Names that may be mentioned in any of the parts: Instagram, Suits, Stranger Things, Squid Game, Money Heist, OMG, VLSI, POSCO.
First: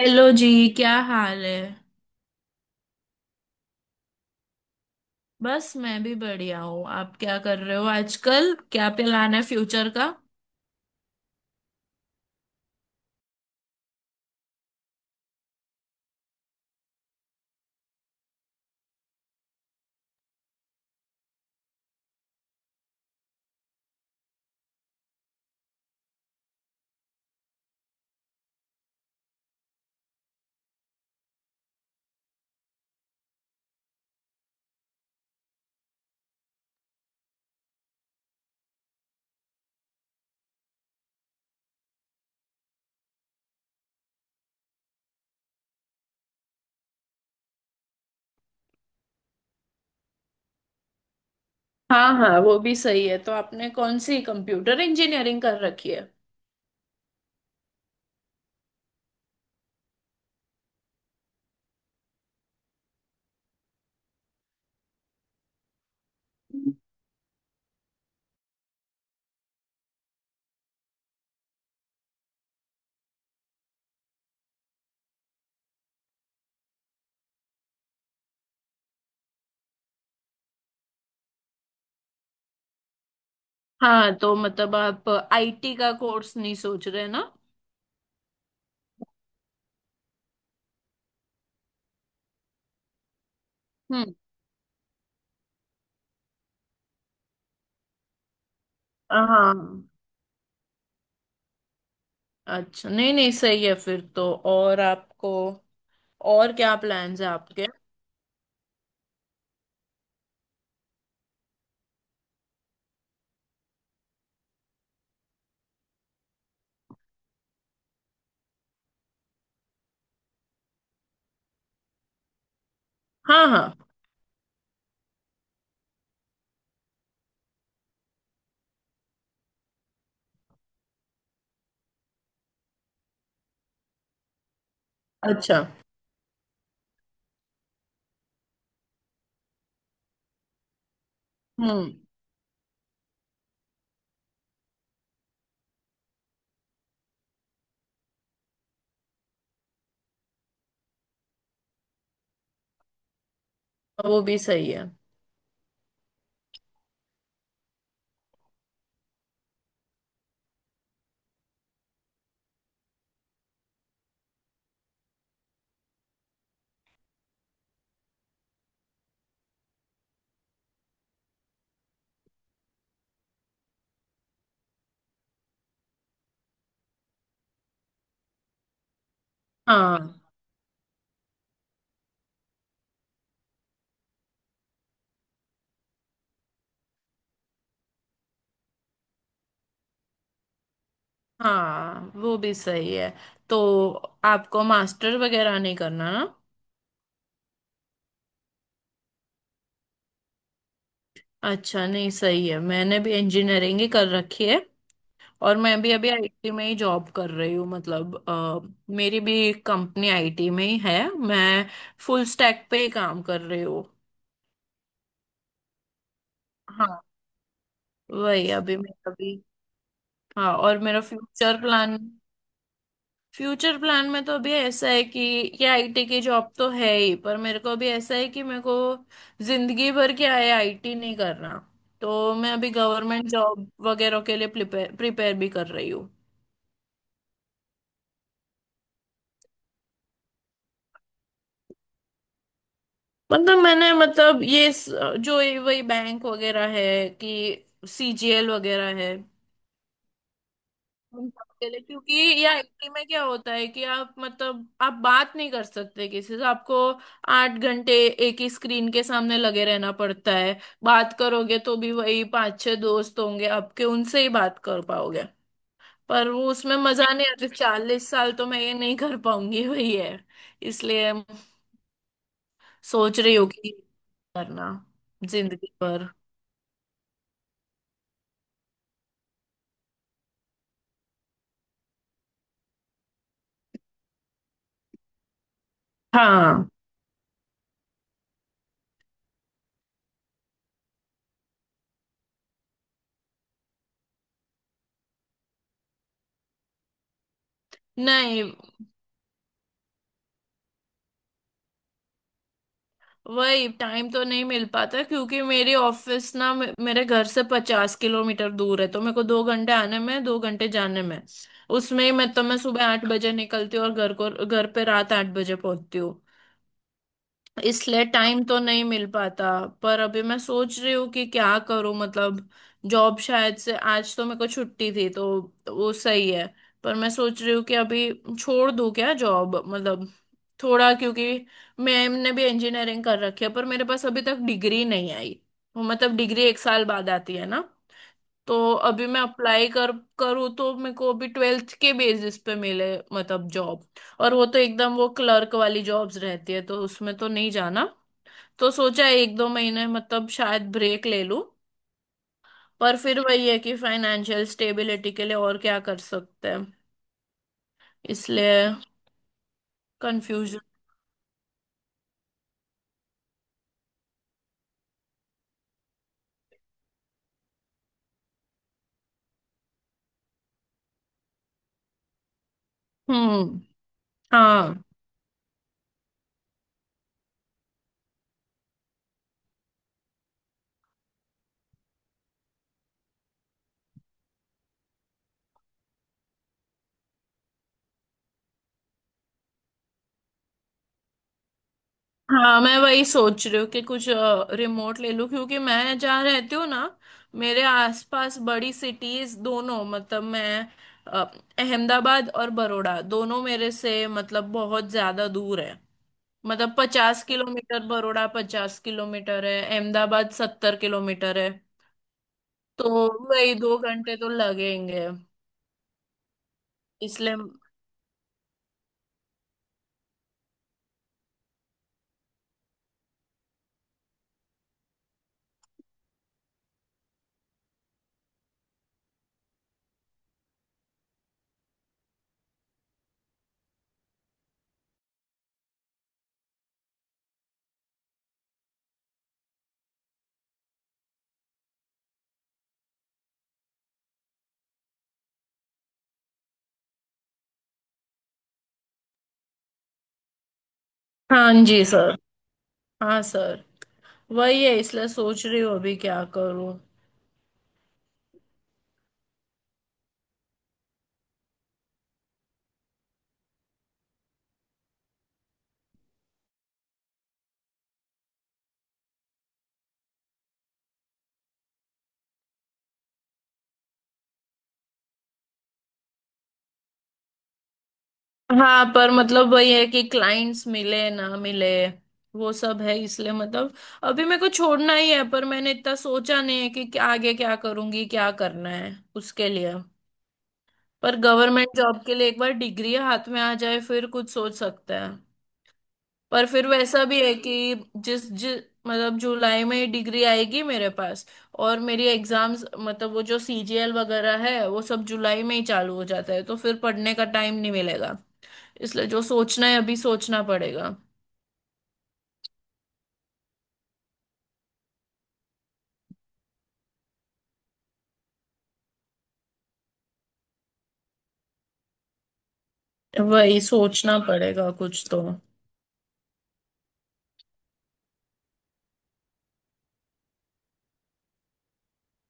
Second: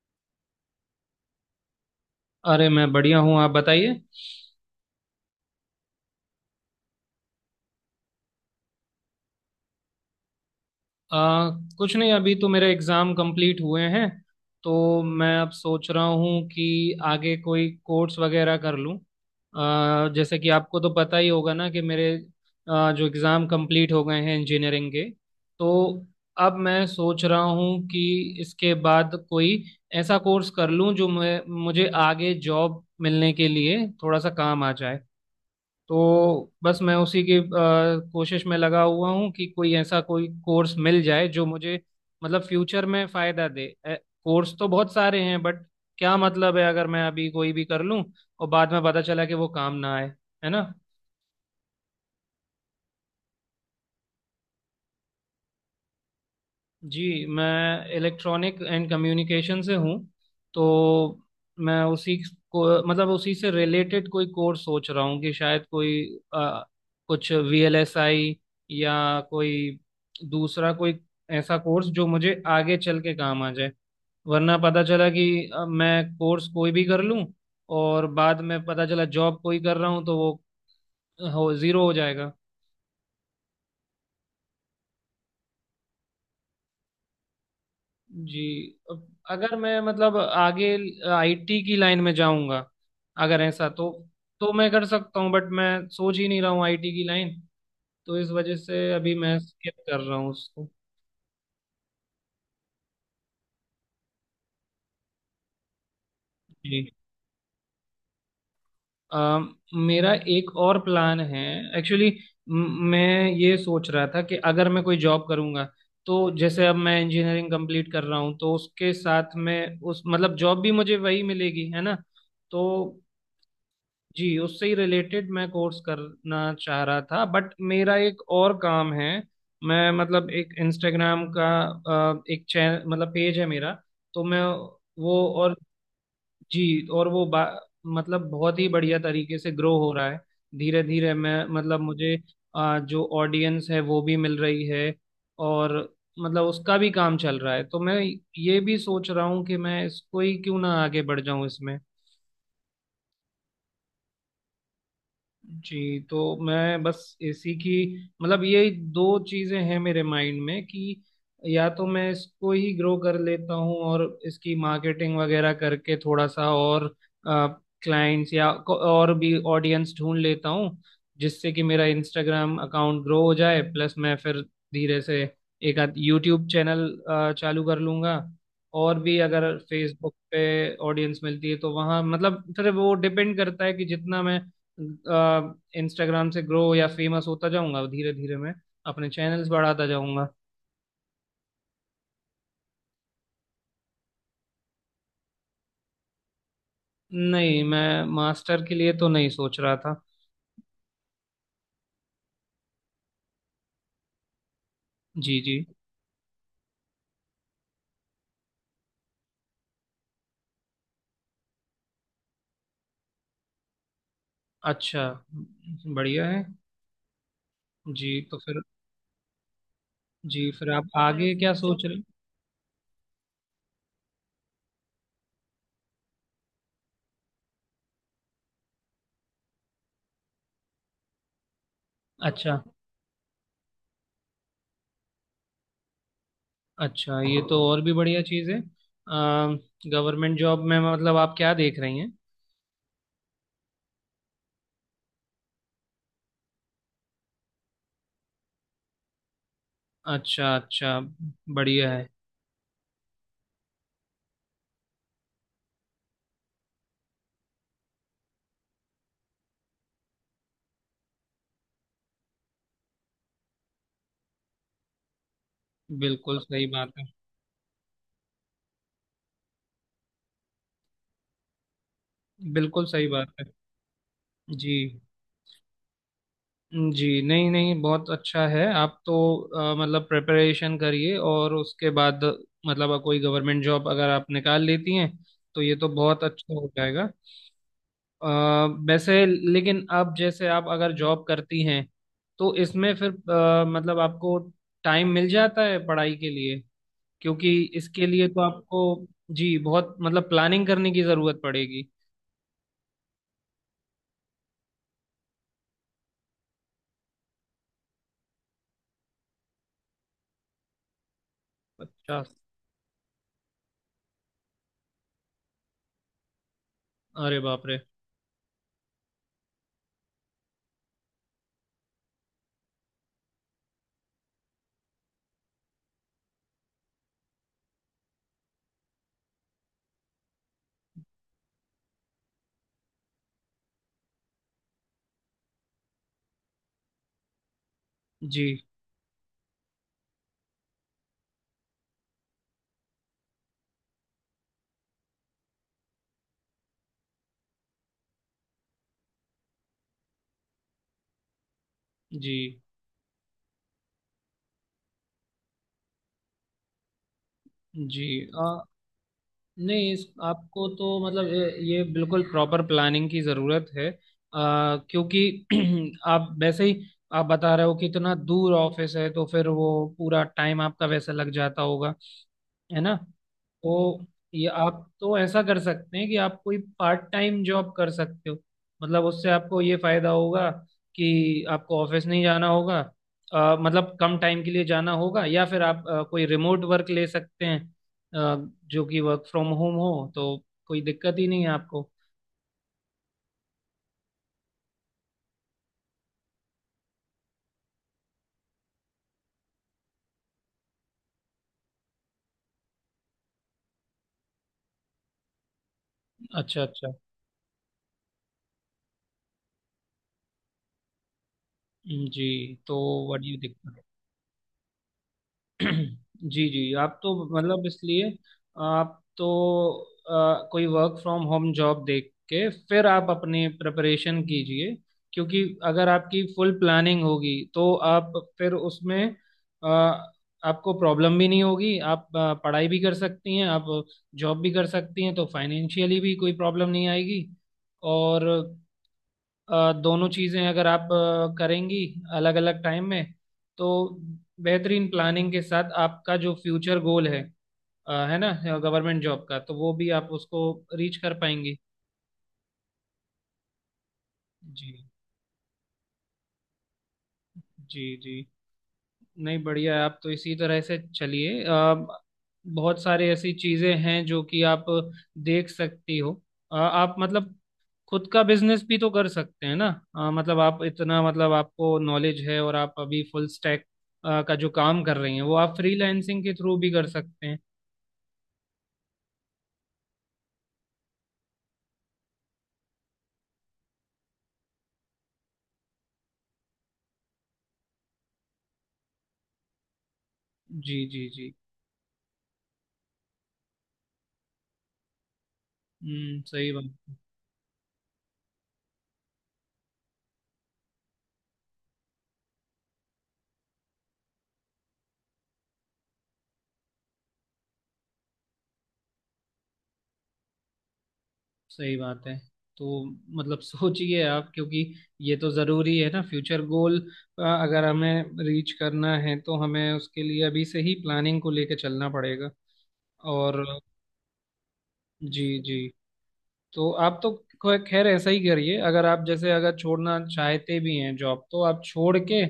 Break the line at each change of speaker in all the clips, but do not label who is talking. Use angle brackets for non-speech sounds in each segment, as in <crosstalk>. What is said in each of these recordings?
Hello जी। क्या हाल है।
अरे मैं बढ़िया हूँ, आप बताइए।
बस मैं भी बढ़िया हूँ। आप क्या कर रहे हो आजकल? क्या प्लान है फ्यूचर का?
आ, कुछ नहीं, अभी तो मेरे एग्ज़ाम कंप्लीट हुए हैं। तो मैं अब सोच रहा हूँ कि आगे कोई कोर्स वगैरह कर लूँ। जैसे कि आपको तो पता ही होगा ना कि मेरे जो एग्ज़ाम कंप्लीट हो गए हैं इंजीनियरिंग के। तो अब मैं सोच रहा हूँ कि इसके बाद कोई ऐसा कोर्स कर लूँ जो मैं मुझे आगे जॉब मिलने के लिए थोड़ा सा काम आ जाए। तो बस मैं उसी की कोशिश में लगा हुआ हूँ कि कोई कोर्स मिल जाए जो मुझे मतलब फ्यूचर में फायदा दे। कोर्स तो बहुत सारे हैं, बट क्या मतलब है अगर मैं अभी कोई भी कर लूँ और बाद में पता चला कि वो काम ना आए। है ना।
हाँ हाँ, वो भी सही है। तो आपने कौन सी कंप्यूटर इंजीनियरिंग कर रखी है?
जी, मैं इलेक्ट्रॉनिक एंड कम्युनिकेशन से हूँ। तो मैं उसी को मतलब उसी से रिलेटेड कोई कोर्स सोच रहा हूँ कि शायद कोई अ, कुछ वीएलएसआई या कोई ऐसा कोर्स जो मुझे आगे चल के काम आ जाए। वरना पता चला कि मैं कोर्स कोई भी कर लूँ और बाद में पता चला जॉब कोई कर रहा हूँ तो वो हो जीरो हो जाएगा।
हाँ, तो मतलब आप आईटी का कोर्स नहीं सोच रहे ना?
जी, अब अगर मैं मतलब आगे आईटी की लाइन में जाऊंगा, अगर ऐसा
हम्म।
तो मैं कर सकता हूँ, बट मैं सोच ही नहीं रहा हूँ आईटी की लाइन। तो इस वजह से अभी मैं स्किप
हाँ।
कर रहा हूँ उसको।
अच्छा, नहीं नहीं, सही है फिर तो। और आपको और क्या
जी।
प्लान्स है आपके?
अम, मेरा एक और प्लान है एक्चुअली। मैं ये सोच रहा था कि अगर मैं कोई जॉब करूंगा तो जैसे अब मैं इंजीनियरिंग कंप्लीट कर रहा हूँ तो उसके साथ में उस मतलब जॉब भी मुझे वही मिलेगी, है ना। तो
हाँ हाँ।
जी, उससे ही रिलेटेड मैं कोर्स करना चाह रहा था, बट मेरा एक और काम है। मैं मतलब एक इंस्टाग्राम का एक चैनल मतलब पेज है मेरा। तो मैं वो और
अच्छा।
जी, और वो मतलब बहुत ही बढ़िया तरीके से ग्रो हो रहा है। धीरे धीरे मैं मतलब
हम्म।
मुझे जो ऑडियंस है वो भी मिल रही है और मतलब उसका भी काम चल रहा है। तो मैं ये भी सोच रहा हूँ कि मैं इसको ही क्यों ना आगे बढ़ जाऊं इसमें।
वो भी सही है।
जी, तो मैं बस एसी की मतलब ये दो चीजें हैं मेरे माइंड में कि या तो मैं इसको ही ग्रो कर लेता हूँ और इसकी मार्केटिंग वगैरह करके थोड़ा सा और क्लाइंट्स और भी ऑडियंस ढूंढ लेता हूँ जिससे कि मेरा इंस्टाग्राम अकाउंट ग्रो हो जाए। प्लस मैं फिर धीरे से एक आध यूट्यूब चैनल चालू कर लूंगा। और भी अगर फेसबुक
हाँ
पे ऑडियंस मिलती है तो वहाँ मतलब फिर वो डिपेंड करता है कि जितना मैं इंस्टाग्राम से ग्रो या फेमस होता जाऊंगा, धीरे धीरे मैं अपने चैनल्स बढ़ाता जाऊंगा।
हाँ, वो भी सही है। तो आपको मास्टर वगैरह नहीं करना ना?
नहीं, मैं मास्टर के लिए तो नहीं सोच रहा था।
अच्छा, नहीं सही है, मैंने भी इंजीनियरिंग ही कर रखी है।
जी
और
जी।
मैं भी अभी आईटी में ही जॉब कर रही हूँ, मतलब मेरी भी कंपनी आईटी में ही है, मैं फुल स्टैक पे ही काम कर रही हूँ।
अच्छा, बढ़िया है।
हाँ।
जी, तो
वही
फिर
अभी मैं अभी।
जी,
हाँ,
फिर
और
आप
मेरा
आगे क्या
फ्यूचर
सोच रहे
प्लान।
हैं?
फ्यूचर प्लान में तो अभी ऐसा है कि ये आईटी की जॉब तो है ही, पर मेरे को अभी ऐसा है कि मेरे को जिंदगी भर क्या है, आईटी नहीं करना। तो मैं
अच्छा
अभी गवर्नमेंट जॉब वगैरह के लिए प्रिपेयर प्रिपेयर भी कर रही हूँ।
अच्छा, ये तो और भी बढ़िया चीज़ है। गवर्नमेंट जॉब में मतलब आप क्या देख रही हैं।
मतलब मैंने, मतलब जो ये वही बैंक वगैरह है कि सीजीएल वगैरह है
अच्छा अच्छा,
हम सबके लिए,
बढ़िया है।
क्योंकि या एटी में क्या होता है कि आप, मतलब आप बात नहीं कर सकते किसी से, आपको 8 घंटे एक ही स्क्रीन के सामने लगे रहना पड़ता है। बात करोगे तो भी वही 5 6 दोस्त होंगे आपके, उनसे ही बात कर पाओगे। पर
बिल्कुल
वो,
सही
उसमें
बात है।
मजा नहीं आता, 40 साल तो मैं ये नहीं कर पाऊंगी, वही है। इसलिए
बिल्कुल सही
सोच
बात
रही
है।
हूँ कि करना
जी
जिंदगी भर।
जी। नहीं नहीं, बहुत अच्छा है। आप तो मतलब प्रिपरेशन करिए और उसके बाद मतलब कोई गवर्नमेंट जॉब अगर आप निकाल लेती हैं तो ये तो बहुत अच्छा
हाँ।
हो जाएगा। अ, वैसे, लेकिन अब जैसे आप अगर जॉब करती हैं तो इसमें फिर मतलब आपको टाइम मिल जाता है पढ़ाई के लिए, क्योंकि इसके लिए तो
नहीं,
आपको जी बहुत मतलब प्लानिंग करने की ज़रूरत पड़ेगी।
वही टाइम तो नहीं मिल पाता क्योंकि मेरी ऑफिस ना मेरे घर से 50 किलोमीटर दूर है, तो मेरे को 2 घंटे आने में, 2 घंटे जाने में, उसमें ही
अच्छा,
मैं, तो मैं सुबह 8 बजे निकलती हूँ और घर को, घर पे रात 8 बजे पहुंचती।
अरे बाप रे।
इसलिए टाइम तो नहीं मिल पाता। पर अभी मैं सोच रही हूँ कि क्या करूँ, मतलब जॉब शायद, से आज तो मेरे को छुट्टी थी तो वो सही है, पर मैं सोच रही हूँ कि अभी छोड़ दूँ क्या जॉब? मतलब थोड़ा, क्योंकि मैम ने भी इंजीनियरिंग कर रखी है, पर मेरे पास अभी तक डिग्री नहीं आई। वो मतलब डिग्री एक साल बाद आती है ना।
जी
तो अभी मैं अप्लाई कर करूँ तो मेरे को अभी ट्वेल्थ के बेसिस पे मिले, मतलब जॉब। और वो तो एकदम वो क्लर्क वाली जॉब्स रहती है, तो उसमें तो नहीं जाना। तो सोचा है 1 2 महीने मतलब शायद ब्रेक ले लूं।
जी
पर फिर वही है कि फाइनेंशियल स्टेबिलिटी के लिए और क्या कर सकते हैं?
जी।
इसलिए
नहीं, इस
कंफ्यूजन।
आपको तो मतलब ये बिल्कुल प्रॉपर प्लानिंग की ज़रूरत है। क्योंकि <clears throat> आप वैसे ही आप बता रहे हो कि इतना दूर ऑफिस है तो फिर वो पूरा टाइम आपका वैसे लग जाता होगा, है ना।
हम्म।
तो ये
हाँ
आप तो ऐसा कर सकते हैं कि आप कोई पार्ट टाइम जॉब कर सकते हो। मतलब उससे आपको ये फायदा होगा कि आपको ऑफिस नहीं जाना होगा। मतलब कम टाइम के लिए जाना होगा या फिर आप कोई रिमोट वर्क ले सकते हैं। जो कि वर्क फ्रॉम होम हो, तो कोई दिक्कत ही नहीं है आपको।
हाँ, मैं वही सोच रही हूँ कि कुछ रिमोट ले लूँ, क्योंकि मैं जहाँ रहती हूँ ना, मेरे आसपास बड़ी सिटीज दोनों, मतलब मैं अ, अहमदाबाद और बड़ौदा दोनों मेरे से मतलब बहुत ज्यादा दूर है।
अच्छा
मतलब
अच्छा।
50 किलोमीटर बड़ौदा, 50 किलोमीटर है, अहमदाबाद 70 किलोमीटर है।
जी, तो
तो
व्हाट यू
वही
थिंक।
2 घंटे तो लगेंगे।
जी जी, आप तो
इसलिए।
मतलब इसलिए आप तो कोई वर्क फ्रॉम होम जॉब देख के फिर आप अपनी प्रिपरेशन कीजिए। क्योंकि अगर आपकी फुल प्लानिंग होगी तो आप फिर उसमें अ, आपको प्रॉब्लम भी नहीं होगी। आप पढ़ाई भी कर सकती हैं, आप जॉब भी कर सकती हैं तो फाइनेंशियली भी कोई प्रॉब्लम नहीं आएगी। और दोनों चीज़ें अगर आप करेंगी अलग अलग टाइम में, तो बेहतरीन प्लानिंग के साथ आपका जो फ्यूचर गोल है, है ना, गवर्नमेंट जॉब का, तो वो भी आप उसको रीच कर
हाँ
पाएंगी।
जी सर। हाँ सर। वही है,
जी
इसलिए सोच रही हूँ अभी क्या करूँ।
जी जी। नहीं, बढ़िया है। आप तो इसी तरह से चलिए। आप बहुत सारी ऐसी चीजें हैं जो कि आप देख सकती हो। आप मतलब खुद का बिजनेस भी तो कर सकते हैं ना। मतलब आप इतना मतलब आपको नॉलेज है और आप अभी फुल स्टैक का जो काम कर रही हैं वो आप फ्रीलांसिंग के थ्रू भी कर सकते हैं।
हाँ, पर मतलब वही है कि क्लाइंट्स मिले ना मिले, वो सब है। इसलिए मतलब अभी मेरे को छोड़ना ही है, पर मैंने इतना सोचा नहीं है कि क्या आगे क्या करूँगी, क्या करना है उसके लिए।
जी जी
पर
जी।
गवर्नमेंट जॉब के लिए एक बार डिग्री हाथ में आ जाए फिर कुछ सोच सकते हैं।
हम्म,
पर फिर वैसा भी है कि जिस जिस मतलब जुलाई में डिग्री आएगी मेरे पास, और मेरी एग्जाम्स मतलब वो जो सीजीएल वगैरह है वो सब जुलाई में ही चालू हो जाता है, तो फिर पढ़ने का टाइम नहीं मिलेगा। इसलिए जो सोचना है अभी सोचना पड़ेगा।
सही बात है। तो मतलब सोचिए आप, क्योंकि ये तो जरूरी है ना फ्यूचर गोल, अगर हमें रीच करना है तो हमें उसके लिए अभी से ही प्लानिंग को लेके चलना पड़ेगा। और
वही सोचना पड़ेगा कुछ तो।
जी जी, तो आप तो खैर ऐसा ही करिए। अगर आप जैसे अगर छोड़ना चाहते भी हैं जॉब, तो आप छोड़ के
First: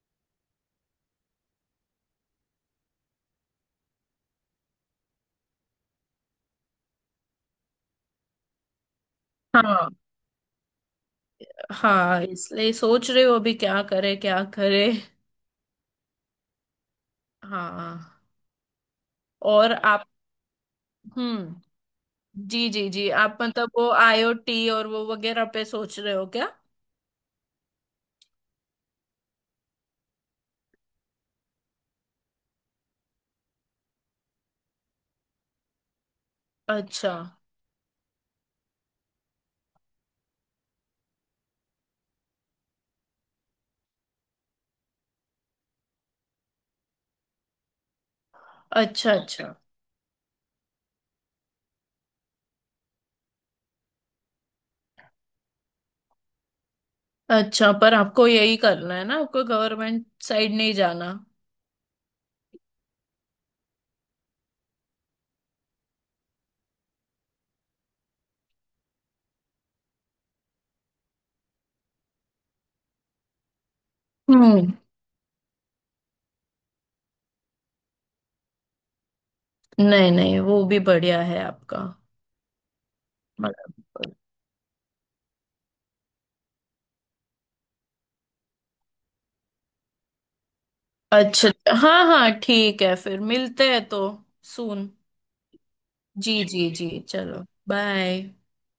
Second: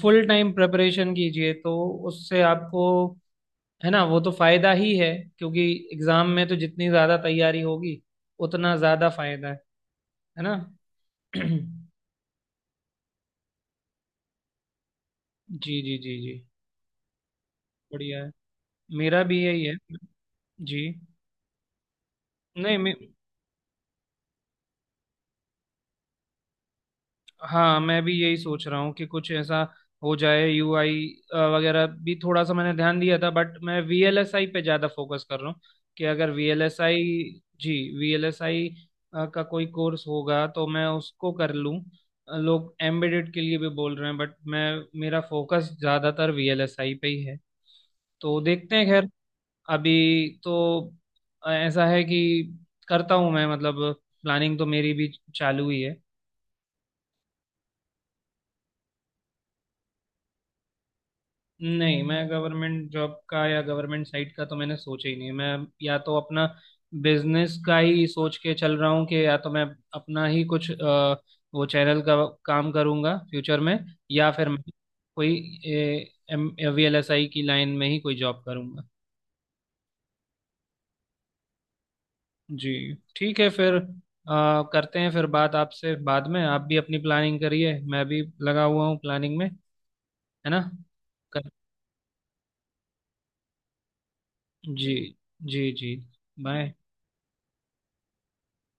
फुल टाइम प्रिपरेशन कीजिए तो उससे आपको, है ना, वो तो फायदा ही है। क्योंकि एग्जाम में तो जितनी ज्यादा तैयारी होगी उतना ज्यादा फायदा है
हाँ
है ना। <clears throat> जी।
हाँ, इसलिए सोच रहे हो अभी क्या करे क्या करे।
जी जी जी।
हाँ।
बढ़िया है, मेरा भी यही
और
है।
आप?
जी,
हम्म। जी
नहीं
जी
मैं,
जी, आप मतलब वो आईओटी और वो वगैरह पे सोच रहे हो क्या?
हाँ मैं भी यही सोच रहा हूँ कि कुछ ऐसा हो जाए। यूआई वगैरह भी थोड़ा सा मैंने ध्यान दिया था, बट मैं वीएलएसआई पे ज़्यादा फोकस कर रहा हूँ कि अगर वीएलएसआई,
अच्छा।
जी, वीएलएसआई का कोई कोर्स होगा तो मैं उसको कर लूँ। लोग एम्बेडेड के लिए भी बोल रहे हैं, बट मैं मेरा फोकस ज़्यादातर वीएलएसआई पे ही है। तो देखते हैं, खैर
अच्छा। अच्छा
अभी तो ऐसा है कि करता हूँ मैं मतलब प्लानिंग तो मेरी भी चालू ही है।
अच्छा, पर आपको यही करना है ना, आपको गवर्नमेंट साइड नहीं जाना?
नहीं, मैं गवर्नमेंट जॉब का या गवर्नमेंट साइट का तो मैंने सोचा ही नहीं। मैं या तो अपना बिजनेस का ही सोच के चल रहा हूँ कि या तो मैं अपना ही कुछ वो चैनल का काम करूँगा फ्यूचर में, या फिर मैं
हम्म।
कोई वीएलएसआई की लाइन में ही कोई जॉब करूँगा।
नहीं नहीं, वो भी बढ़िया है आपका।
जी ठीक है फिर।
मतलब-
करते हैं फिर बात आपसे बाद में। आप भी अपनी प्लानिंग करिए, मैं भी लगा हुआ हूँ प्लानिंग में, है ना। कर
अच्छा। हाँ हाँ ठीक है, फिर मिलते हैं तो। सून।
जी जी जी।
जी जी
बाय।
जी, चलो बाय।